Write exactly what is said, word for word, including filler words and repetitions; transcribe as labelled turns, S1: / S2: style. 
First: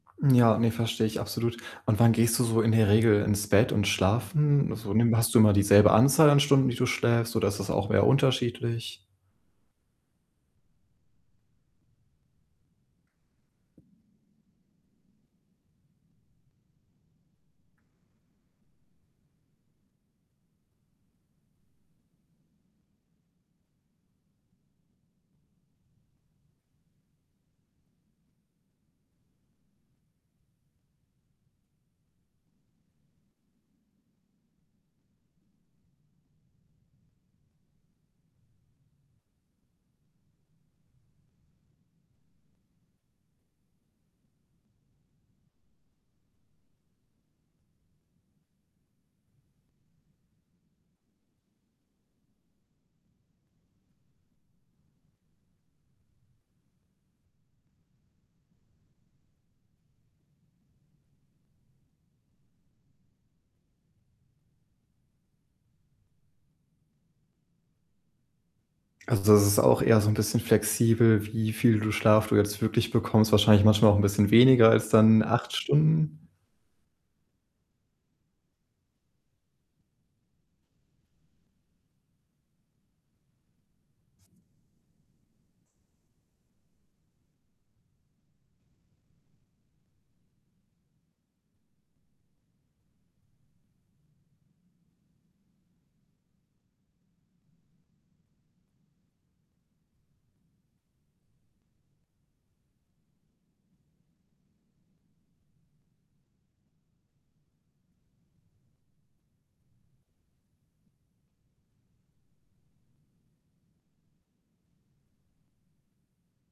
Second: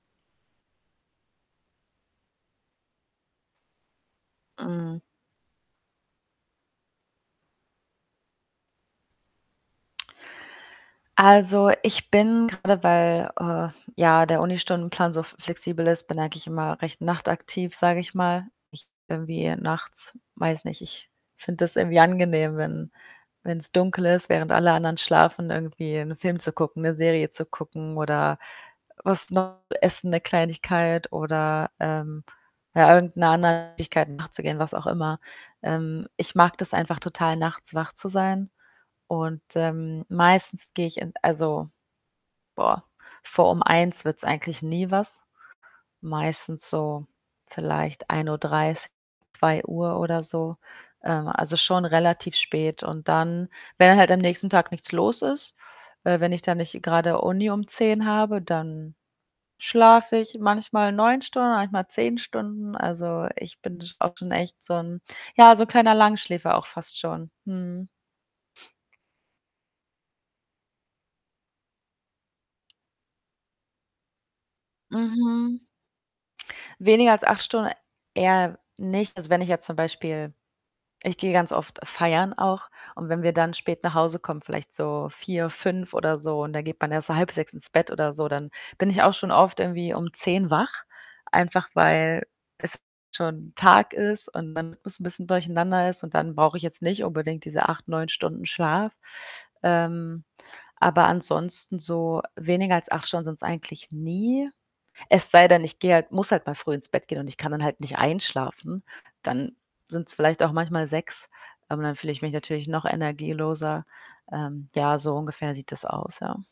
S1: Ja, ne, verstehe ich absolut. Und wann gehst du so in der Regel ins Bett und schlafen? So,
S2: Mhm.
S1: nimm hast du immer dieselbe Anzahl an Stunden, die du schläfst oder ist das auch eher unterschiedlich?
S2: Also, ich bin gerade, weil, äh, ja, der Unistundenplan so f flexibel ist, bin eigentlich immer recht nachtaktiv, sage ich mal. Ich irgendwie nachts, weiß nicht, ich finde das irgendwie angenehm, wenn wenn's dunkel ist, während alle anderen schlafen, irgendwie 'n Film zu gucken, 'ne Serie zu gucken oder was noch essen, 'ne Kleinigkeit oder, ähm, ja, irgend 'ner anderen Tätigkeit nachzugehen, was auch immer. Ähm, ich mag das einfach total, nachts wach zu sein. Und, ähm, meistens gehe ich in also, boah, vor um eins wird's eigentlich nie was. Meistens so vielleicht ein Uhr dreißig, zwei Uhr oder so, ähm, also, schon relativ spät. Und dann wenn dann halt am nächsten Tag nichts los ist, äh, wenn ich da nicht grade Uni um zehn habe, dann schlafe ich manchmal neun Stunden, manchmal zehn Stunden. Also, ich bin sch auch schon echt so 'n, ja, so 'n kleiner Langschläfer auch fast schon. Mhm.
S1: Also, das ist auch eher so 'n bisschen flexibel, wie viel du Schlaf du jetzt wirklich bekommst, wahrscheinlich manchmal auch 'n bisschen weniger als dann acht
S2: Mhm.
S1: Stunden
S2: Weniger als acht Stunden eher nicht. Also, wenn ich jetzt zum Beispiel ich gehe ganz oft feiern auch und wenn wir dann spät nach Hause kommen, vielleicht so vier, fünf oder so und dann geht man erst halb halb sechs ins Bett oder so, dann bin ich auch schon oft irgendwie um zehn wach, einfach weil es schon Tag ist und man bisschen durcheinander ist und dann brauche ich jetzt nicht unbedingt diese acht, neun Stunden Schlaf. Ähm, aber ansonsten so weniger als acht Stunden sind's eigentlich nie. Es sei denn, ich gehe halt muss halt mal früh ins Bett gehen und ich kann dann halt nicht einschlafen. Dann sind's vielleicht auch manchmal sechs, aber dann fühle ich mich natürlich noch energieloser. Ähm, ja, so ungefähr sieht das aus, ja.